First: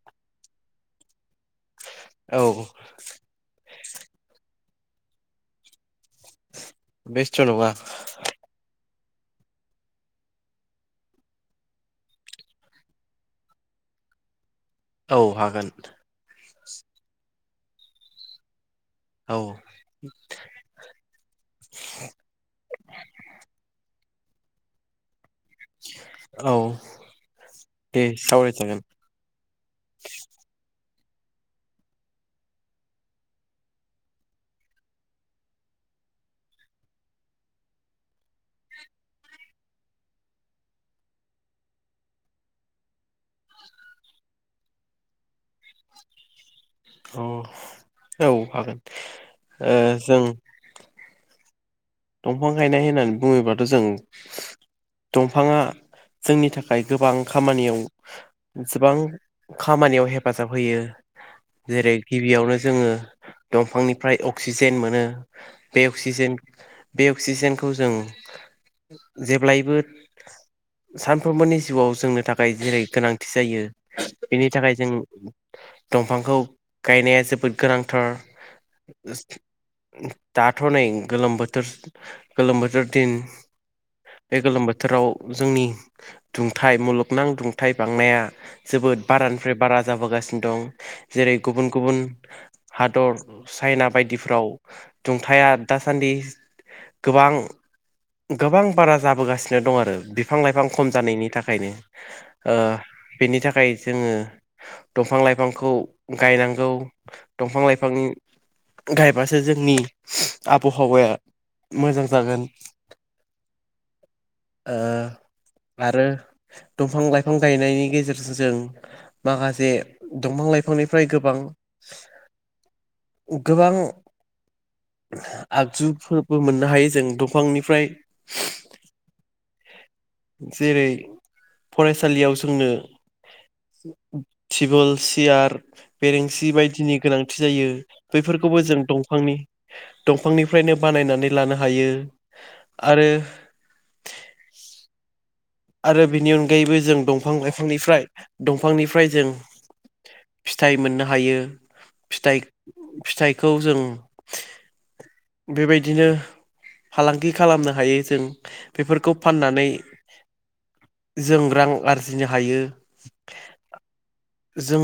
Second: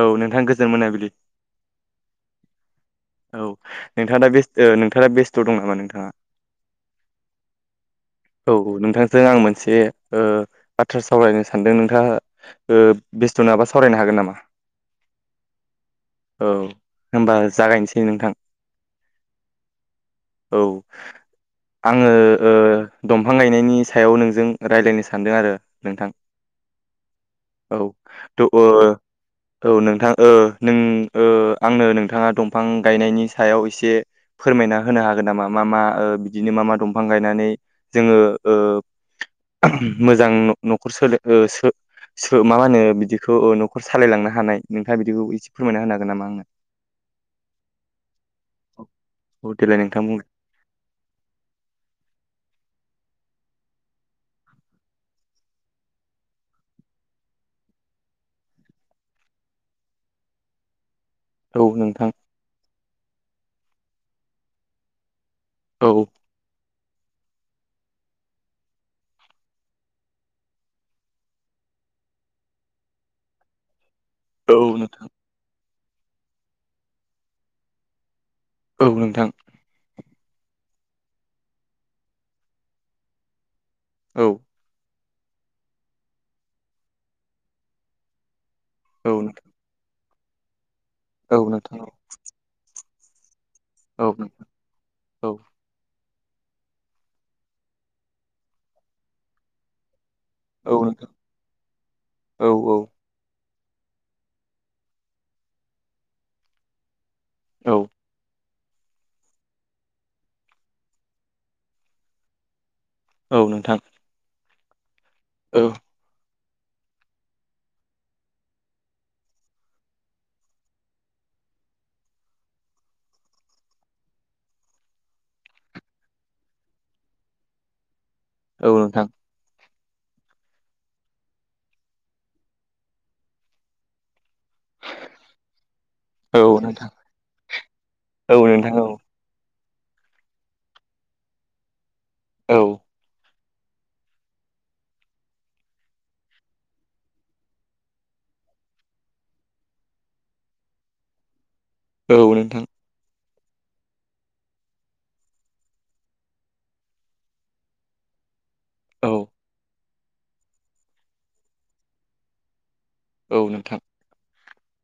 औ नोंथां गोजोन मोनाबिलि। औ औ नोंथाङा दा बेस नोंथाङा बेस्थ' दं नामा नोंथाङा? बेस्थ नङा। औ नोंथांजों आं मोनसे ओ बाथ्रा सावरायनो सानदों नोंथाङा ओ बेस्थ' नङाबा सावरायनो हागोन नामा? औ हागोन। औ होमबा जागायनोसै नोंथां। औ औ आङो ओ। नायनि सायाव नोंजों रायज्लायनो सानदों आरो नोंथां। औ औ दे थ ओ सावरायजागोन औ नोंथां ओ नों ओ आंनो नोंथाङा दंफां गायनायनि सायाव एसे फोरमायना होनो हागोन नामा मा मा बिदिनो मा मा दंफां गायनानै जोङो ओ मोजां न-न'खर सो ओ सो सो मा माहोनो ओ बिदिखौ न'खर सालायलांनो हानाय नोंथाङा बिदिखौ एसे फोरमायना होनो हागोन नामा आंनो। अ औ हागोन औ ओ देलाय नोंथां बुं जों दंफां गायनाय होननानै बुङोबाथ' जों दंफाङा जोंनि थाखाय गोबां खामानियाव जोबां खामानियाव हेफाजाब होयो। औ जेरै नोंथां गिबियावनो जोङो दंफांनिफ्राय अक्सिजेन मोनो। बे औ अक्सिजेन बे अक्सिजेनखौ जों जेब्लायबो सानफ्रोमबोनि जिउआव जोंनो थाखाय जेरै गोनांथि जायो बेनि औ थाखाय जों नोंथां दंफांखौ गायनाया जोबोद गोनांथार। औ नोंथां। दाथ'नै गोलोम बोथोर गोलोम बोथोर दिन। औ बे गोलोम बोथोराव जोंनि दुंथाइ मुलुगनां दुंथाइ बांनाया जोबोद औ नोंथां बारानिफ्राय बारा जाबोगासिनो दं जेरै औ गुबुन नोंथां गुबुन हादर चाइना बायदिफ्राव औ दुंथाया दासान्दि गोबां गोबां बारा जाबोगासिनो दं आरो बि फां लाइफां औ खम नोंथां जानायनि थाखायनो औ नोंथां औ ओ बेनि था खाय जोङो दंफां लाइफांखौ गायनांगौ दंफां लाइफां गायबासो जोंनि आबहावाया मोजां जागोन। औ नोंथां। ओ औ आरो दंफां लाइफां गायनायनि गेजेरजों जों माखासे दंफां लाइफांनिफ्राय गोबां [inaudible] गोबां आगजु फोरबो मोननो हायो जों दंफांनिफ्राय औ नोंथां जेरै फरायसालियाव जोंनो टिबोल सियार औ बेरेंसि नोंथां बायदिनि गोनांथि जायो औ बैफोरखौबो नोंथां जों औ दंफांनि दंफांनिफ्रायनो बानायनानै लानो हायो औ आरो [unintelligible] आरो बेनि अनगायैबो जों दंफां लाइफांनिफ्राय दंफांनिफ्राय जों फिथाइ मोननो हायो औ नोंथां फिथाइ-फिथाइखौ जों बेबायदिनो फालांगि खालामनो हायो जों। बेफोरखौ औ फाननानै जों रां आरजिनो हायो। औ नोंथां जों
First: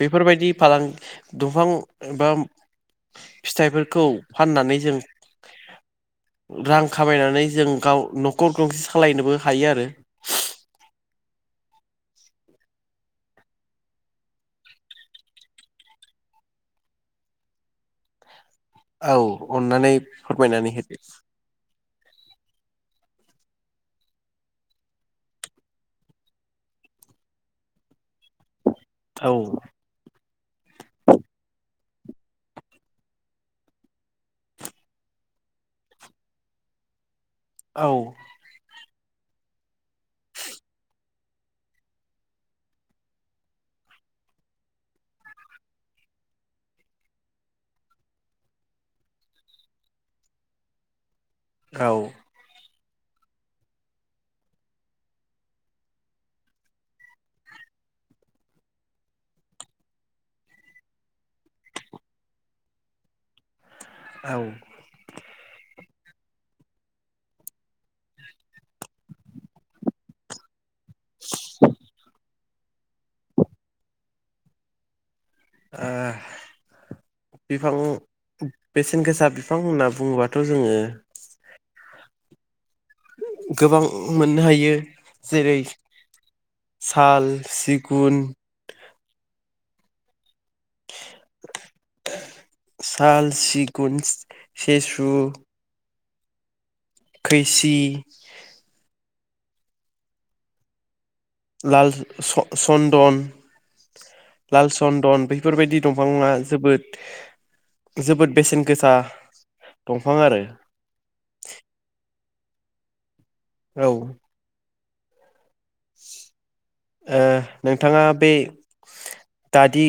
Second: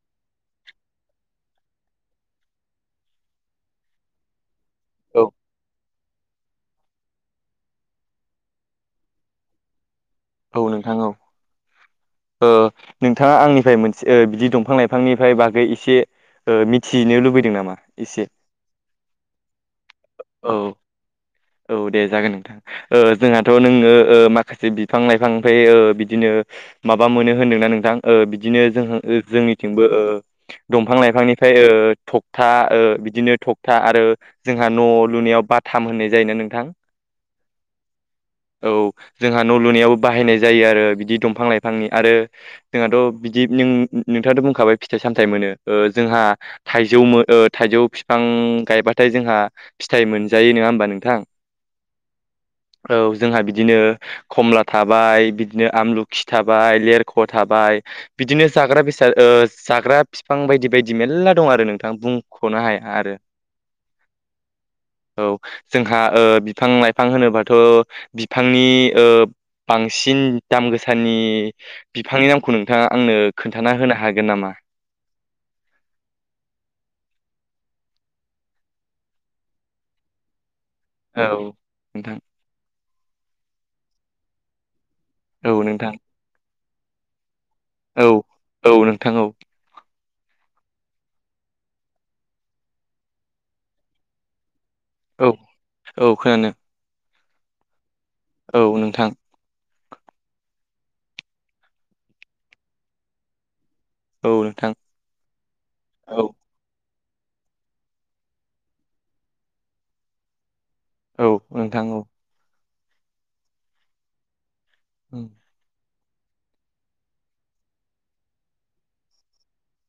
बेफोरबायदि फालांगि दंफां बा फिथाइफोरखौ फाननानै जों औ नोंथां औ रां खामायनानै जों गाव न'खर गंसे सालायनोबो हायो आरो। औ नोंथां औ। ओ नोंथाङा आंनिफ्राय मोनसे ओ बिदि दंफां लाइफांनिफ्राय बागै एसे ओ मिथिनो लुबैदों नामा एसे? औ अननानै औ फोरमायनानै होदो। औ दे जागोन नोंथां। ओ जोंहाथ' नोङो ओ माखासे बिफां लाइफांनिफ्राय ओ बिदिनो माबा मोनो होनदोंना नोंथां ओ बिदिनो जों औ जोंनिथिंबो ओ दंफां लाइफांनिफ्राय ओ थखथा ओ बिदिनो थखथा आरो जोंहा न' लुनायाव बाथाम होननाय जायो ना नोंथां औ औ जोंहा न' लुनायावो बाहायनाय जायो आरो बिदि दंफां लाइफांनि आरो जोंहाथ' बिदि नों नोंथांआथ' बुंखाबाय फिथाइ सामथाइ मोनो ओ जोंहा थाइजौ मो- ओ थाइजौ बिफां गायबाथाय जोंहा फिथाइ मोनजायो नङा होमबा नों औ। औ जोंहा बिदिनो खमला थाबाय बिदिनो आमलुखि थाबाय लेरख' थाबाय। -खाय बिदिनो जाग्रा बेसाद जाग्रा बिफां बायदि बायदि मेरला दं आरो नोंथां बुंख'नो हा हाय आर औ। जोंहा ओ बिफां लाइफां होनोबाथ' बिफांनि ओ बांसिन दाम गोसानि बिफांनि नामखौ नोंथाङा आंनो खोन्थाना होनो हागोन नामा? ओ बिफां बेसेन गोसा बिफां होनना बुङोबाथ' जोङो औ नोंथां। गोबां मोननो हायो। औ जेरै नोंथां। साल, औ सिगुन औ नोंथां औ साल, सिगुन सेसु औ औ खोनानो खैसि लाल स सन्दन औ लाल नोंथां सन्दन बेफोरबायदि औ दंफाङा जोबोद जोबोद बेसेन गोसा दंफां आरो औ नोंथां औ औ ओ नोंथाङा बे दादि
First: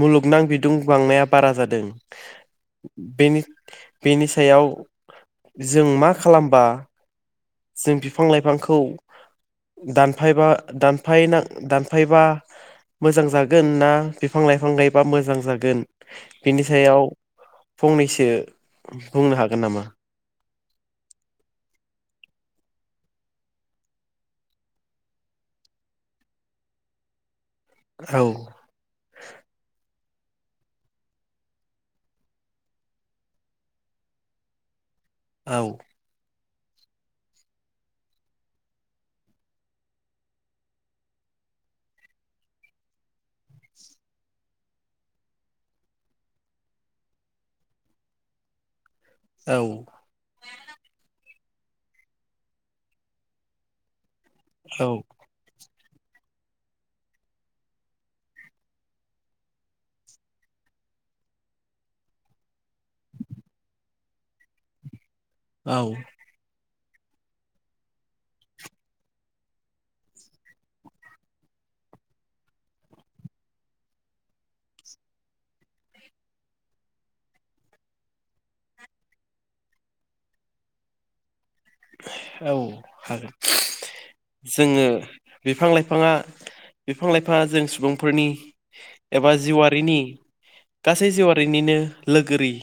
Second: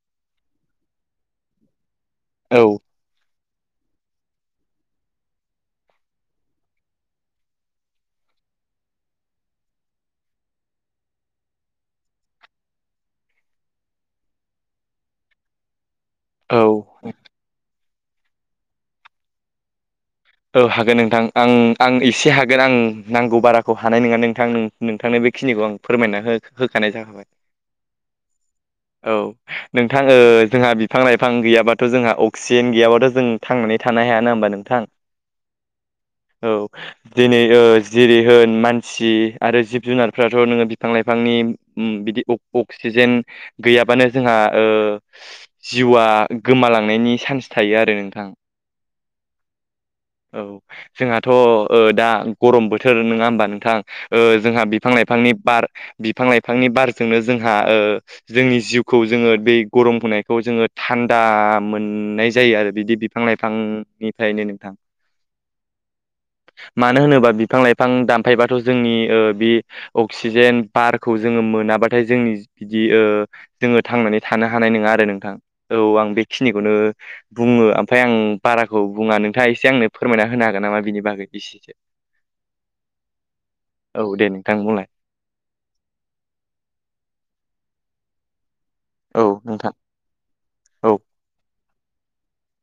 मुलुगनां बिदुं बांनाया बारा जादों औ बेन बेनि सायाव जों मा खालामबा जों बिफां लाइफांखौ दानफायबा दानफायना दानफायबा मोजां जागोन ना बिफां लाइफां गायबा मोजां जागोन? औ बेनि सायाव फंनैसो बुंनो हागोन नामा? औ हागोन नोंथां आं आं एसे हागोन आं नांगौ बाराखौ हानाय नङा नोंथां नोंथांनो बे खिनिखौ आं फोरमायना हो होखानाय जाखाबाय औ औ नों [unintelligible] -थां ओ जोंहा बिफां लाइफां गैयाबाथ' जोंहा अक्सिजेन गैयाबाथ' जों थांनानै थानो हायाना होमबा नोंथां? औ। औ दिनै ओ जिरि होन मानसि आरो जिब जुनारफ्राथ' नोङो बिफां लाइफां नि ओ बिदि अक्सिजेन गैयाबानो जोंहा ओ जिउआ गोमालांनायनि चान्स थायो आरो नोंथां। औ औ जोंहाथ' ओ दा गरम बोथोर नङा होमबा नोंथां? ओ जोंहा बिफां औ लाइफांनि बार बिफां लाइफांनि बारजोंनो जोंहा ओ जोंनि जिउखौ जोङो बे गरम होनायखौ जोङो दान दा मोननाय जायो आरो बिदि बिफां लाइफांनिफ्रायनो नोंथां। औ। मानो होनोबा बिफां लाइफां दानफायबाथ' जोंनि ओ बे अक्सिजेन बारखौ जोङो मोनाबाथाय जोंनि बिदि जोङो थांनानै थानो हानाय नङा आरो नोंथां औ आं बेखिनिखौ ओ बुङो ओमफ्राय आं बाराखौ बुङा नोंथाङा एसे आंनो फोरमायना होनो हागोन नामा बिनि बागै? एसेसो औ हागोन। औ दे नोंथां जोङो बुंलाय बिफां लाइफाङा बिफां लाइफां जों सुबुंफोरनि औ एबा नोंथां जिउआरारिनि औ गासै जिउआरारिनिनो। लोगोरि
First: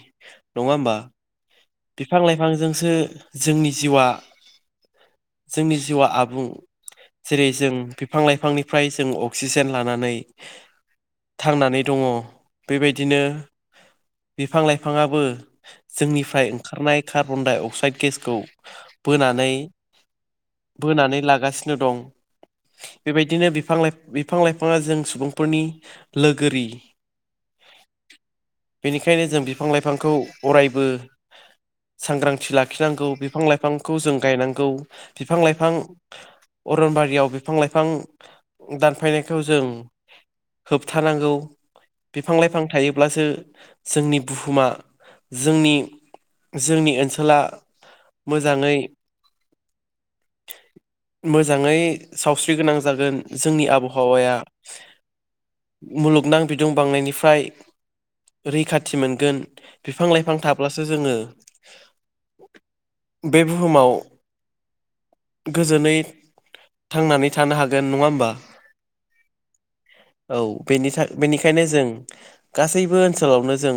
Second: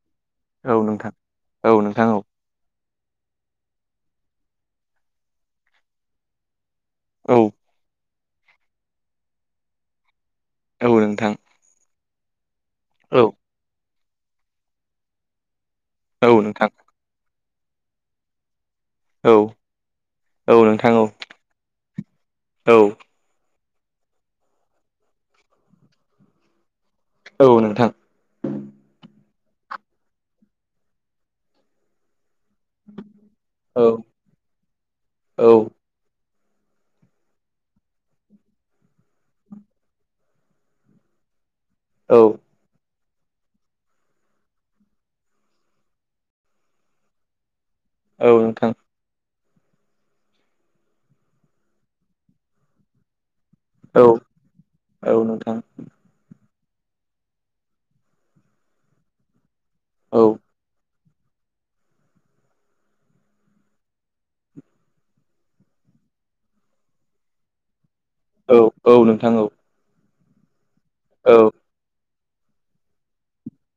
नङा औ होमबा नोंथां औ नोंथां बिफां औ लाइफांजोंसो जोंनि जिउ आ जोंनि जिउआ आबुं औ जेरै जों बिफां लाइफांनिफ्राय जों अक्सिजेन लानानै औ नोंथां थांनानै दङ बेबायदिनो औ बिफां लाइफाङाबो औ जोंनिफ्राय नोंथां ओंखारनाय कार्बन डाइअक्साइड गेसखौ औ बोनानै औ नोंथां बोनानै लागासिनो दं औ बेबायदिनो बिफां लाइफाङा जों सुबुंफोरनि लोगोरि औ नोंथां बेनिखायनो जों बिफां लाइफांखौ अरायबो सांग्रां थि लाखिनांगौ बिफां औ लाइफांखौ जों गायनांगौ बिफां औ लाइफां अरनबारियाव बिफां लाइफां दानफायनायखौ जों होबथानांगौ बिफां लाइफां थायोब्लासो जोंनि बुहुमा जोंनि जोंनि ओनसोला औ नोंथां मोजाङै मोजाङै सावस्रि गोनां जागोन जोंनि औ आबहावाया औ नोंथां मुलुगनां बि दुं बांनायनिफ्राय रैखाथि मोनगोन बिफां औ लाइफां जोङो बे बुहुमाव गोजोनै थांनानै थानो हागोन। नङा होमबा औ औ नोंथां औ औ औ बेनिखायनो जों गासैबो ओनसोलावनो जों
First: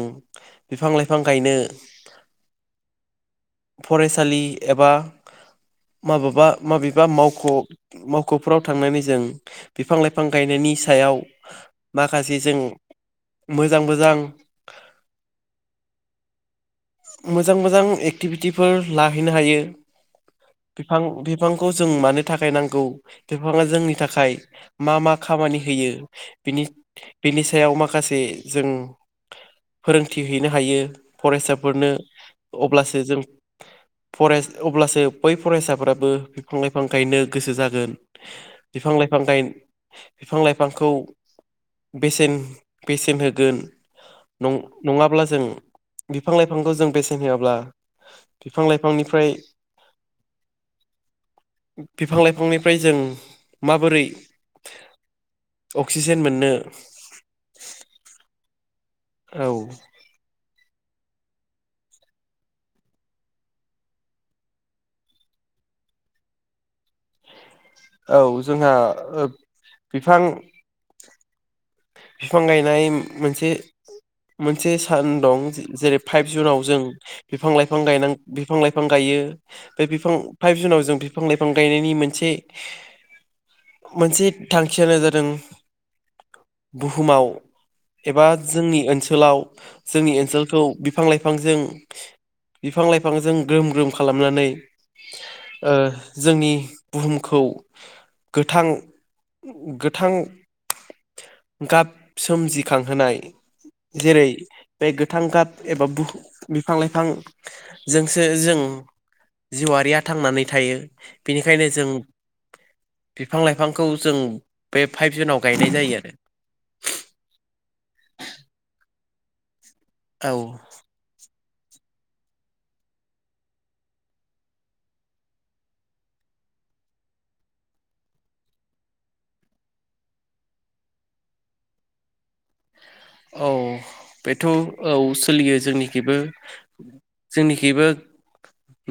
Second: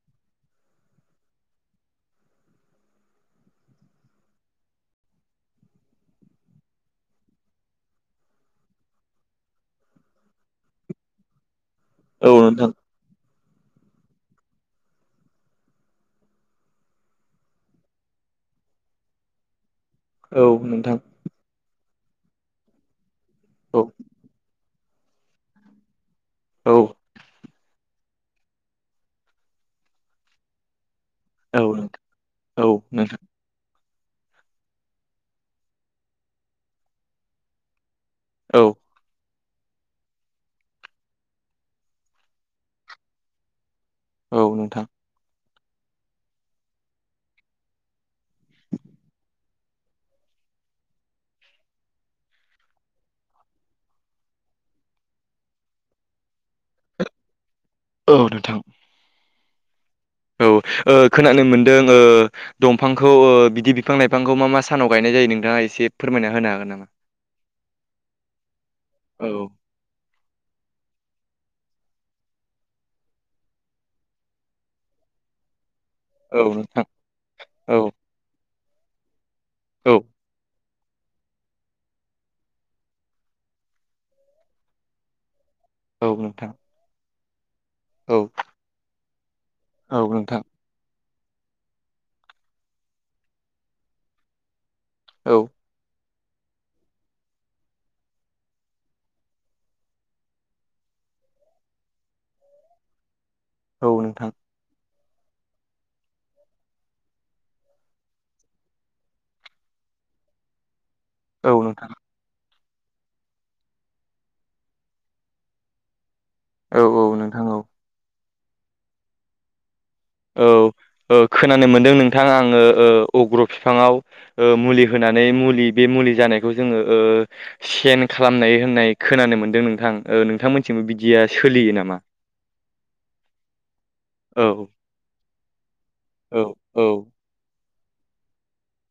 बिफां लाइफां गायनो [unintelligible] फरायसालि एबा माबेबा माबेबा मावख' मावख'फोराव थांनानै जों बिफां लाइफां गायनायनि नि सायाव औ माखासे जों नोंथां मोजां मोजां मोजां मोजां एक्टिभिटिफोर लाहैनो हायो औ नोंथां बिफां बिफांखौ जों मानो थाखाय नांगौ बिफाङा औ जोंनि थाखाय मा मा खामानि होयो। बिनि औ नोंथां बिनि सायाव माखासे जों फोरोंथि हैनो हायो। बे फोरनो औ अब्लासो नोंथां जों फराय अब्लासो बै फरायसाफोराबो बिफां लाइफां गायनो गोसो जागोन औ बिफां लाइफां गायनो बिफां लाइफांखौ बेसेन बेसेन होगोन औ नोंथां नङाब्ला जों बिफां लाइफांखौ जों बेसेन होआब्ला बिफां लाइफांनिफ्राय बिफां लाइफांनिफ्राय जों माबोरै अक्सिजेन मोननो औ नोंथां औ औ खोनानो मोनदों दंफांखौ बिदि बिफां लाइफांखौ मा मा सानाव गायनाय जायो नोंथाङा एसे फोरमायना होनो हागोन नामा? औ जोंहा ओ औ बिफां बिफां गायनाय मोनसे मोनसे सान दं जेरै फाइभ औ जुनाव जों नोंथां बिफां लाइफां औ गा बिफां लाइफां गायो बे औ बिफां फाइभ जुनाव जों बिफां लाइफां गायनायनि मोनसे मोनसे थांखियानो जादों औ नोंथां बुहुमाव औ एबा जोंनि ओनसोलाव औ जोंनि नोंथां ओनसोलखौ बिफां लाइफांजों बिफां लाइफांजों ग्रोम ग्रोम खालामनानै औ ओ जोंनि बुहुमखौ गोथां गोथां गाब सोमजिखांहोनाय औ जेरै नोंथां। बे गोथां गाब एबा बह बिफां लाइफांजोंसो जों जिउआरारिया थांनानै थायो औ बेनिखायनो जों नोंथां बिफां लाइफांखौ जों बे फाइभ जुनाव गायनाय जायो आरो औ औ नोंथां औ। आरो औ औ। खोनानो मोनदों नोंथां आङो ओ अग्र बिफाङाव मुलि होनानै मुलि बे मुलि जानाय जोङो ओ सेन खालामनायनाय खोन मोनदों नोंथां ओ नोंथांमोन बिदिया सोलियो नामा? औ बेथ' औ सोलियो जोंनिखिबो औ औ जोंनि खिबो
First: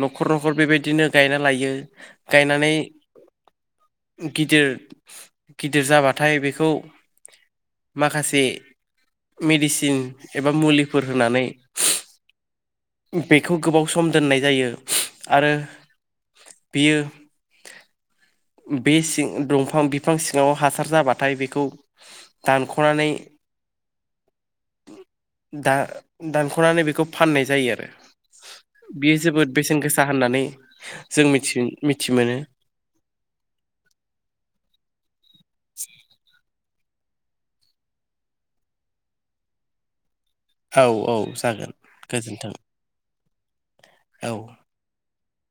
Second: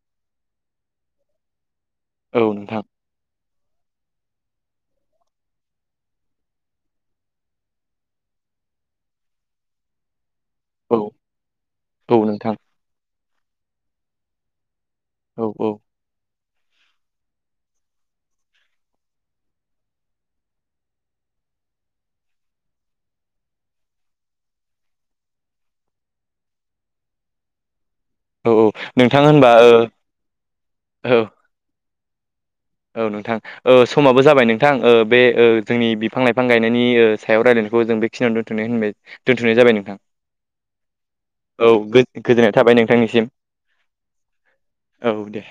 न'खर न'खर बेबायदिनो गायना लायो औ गायनानै नोंथां गिदिर गिदिर जाबाथाय बेखौ माखासे मेडिसिन एबा औ मुलिफोर होनानै औ नोंथां बेखौ गोबाव सम दोननाय जायो औ आरो औ। बियो बे सिं दंफां बिफां सिङाव हासार जाबाथाय बेखौ दानख'नानै [inaudible] दा दानख'नानै बेखौ फाननाय जायो। औ औ बियो नोंथां होनबा जोबोद ओ बेसेन गोसा होननानै औ जों मिथि मिथि मोनो औ नोंथां समाबो जाबाय नोंथां बे जोंनि बिफां लाइफां गायनाय नायनि सायाव रायलायनायखौ जों बेखिनिनो दोनथनाय होनबाय दोन्थ'नाय जाबाय नोंथां। औ औ जागोन गोजोननाय गोजोन्थों थाबाय नोंथांनिसिम। औ औ दे।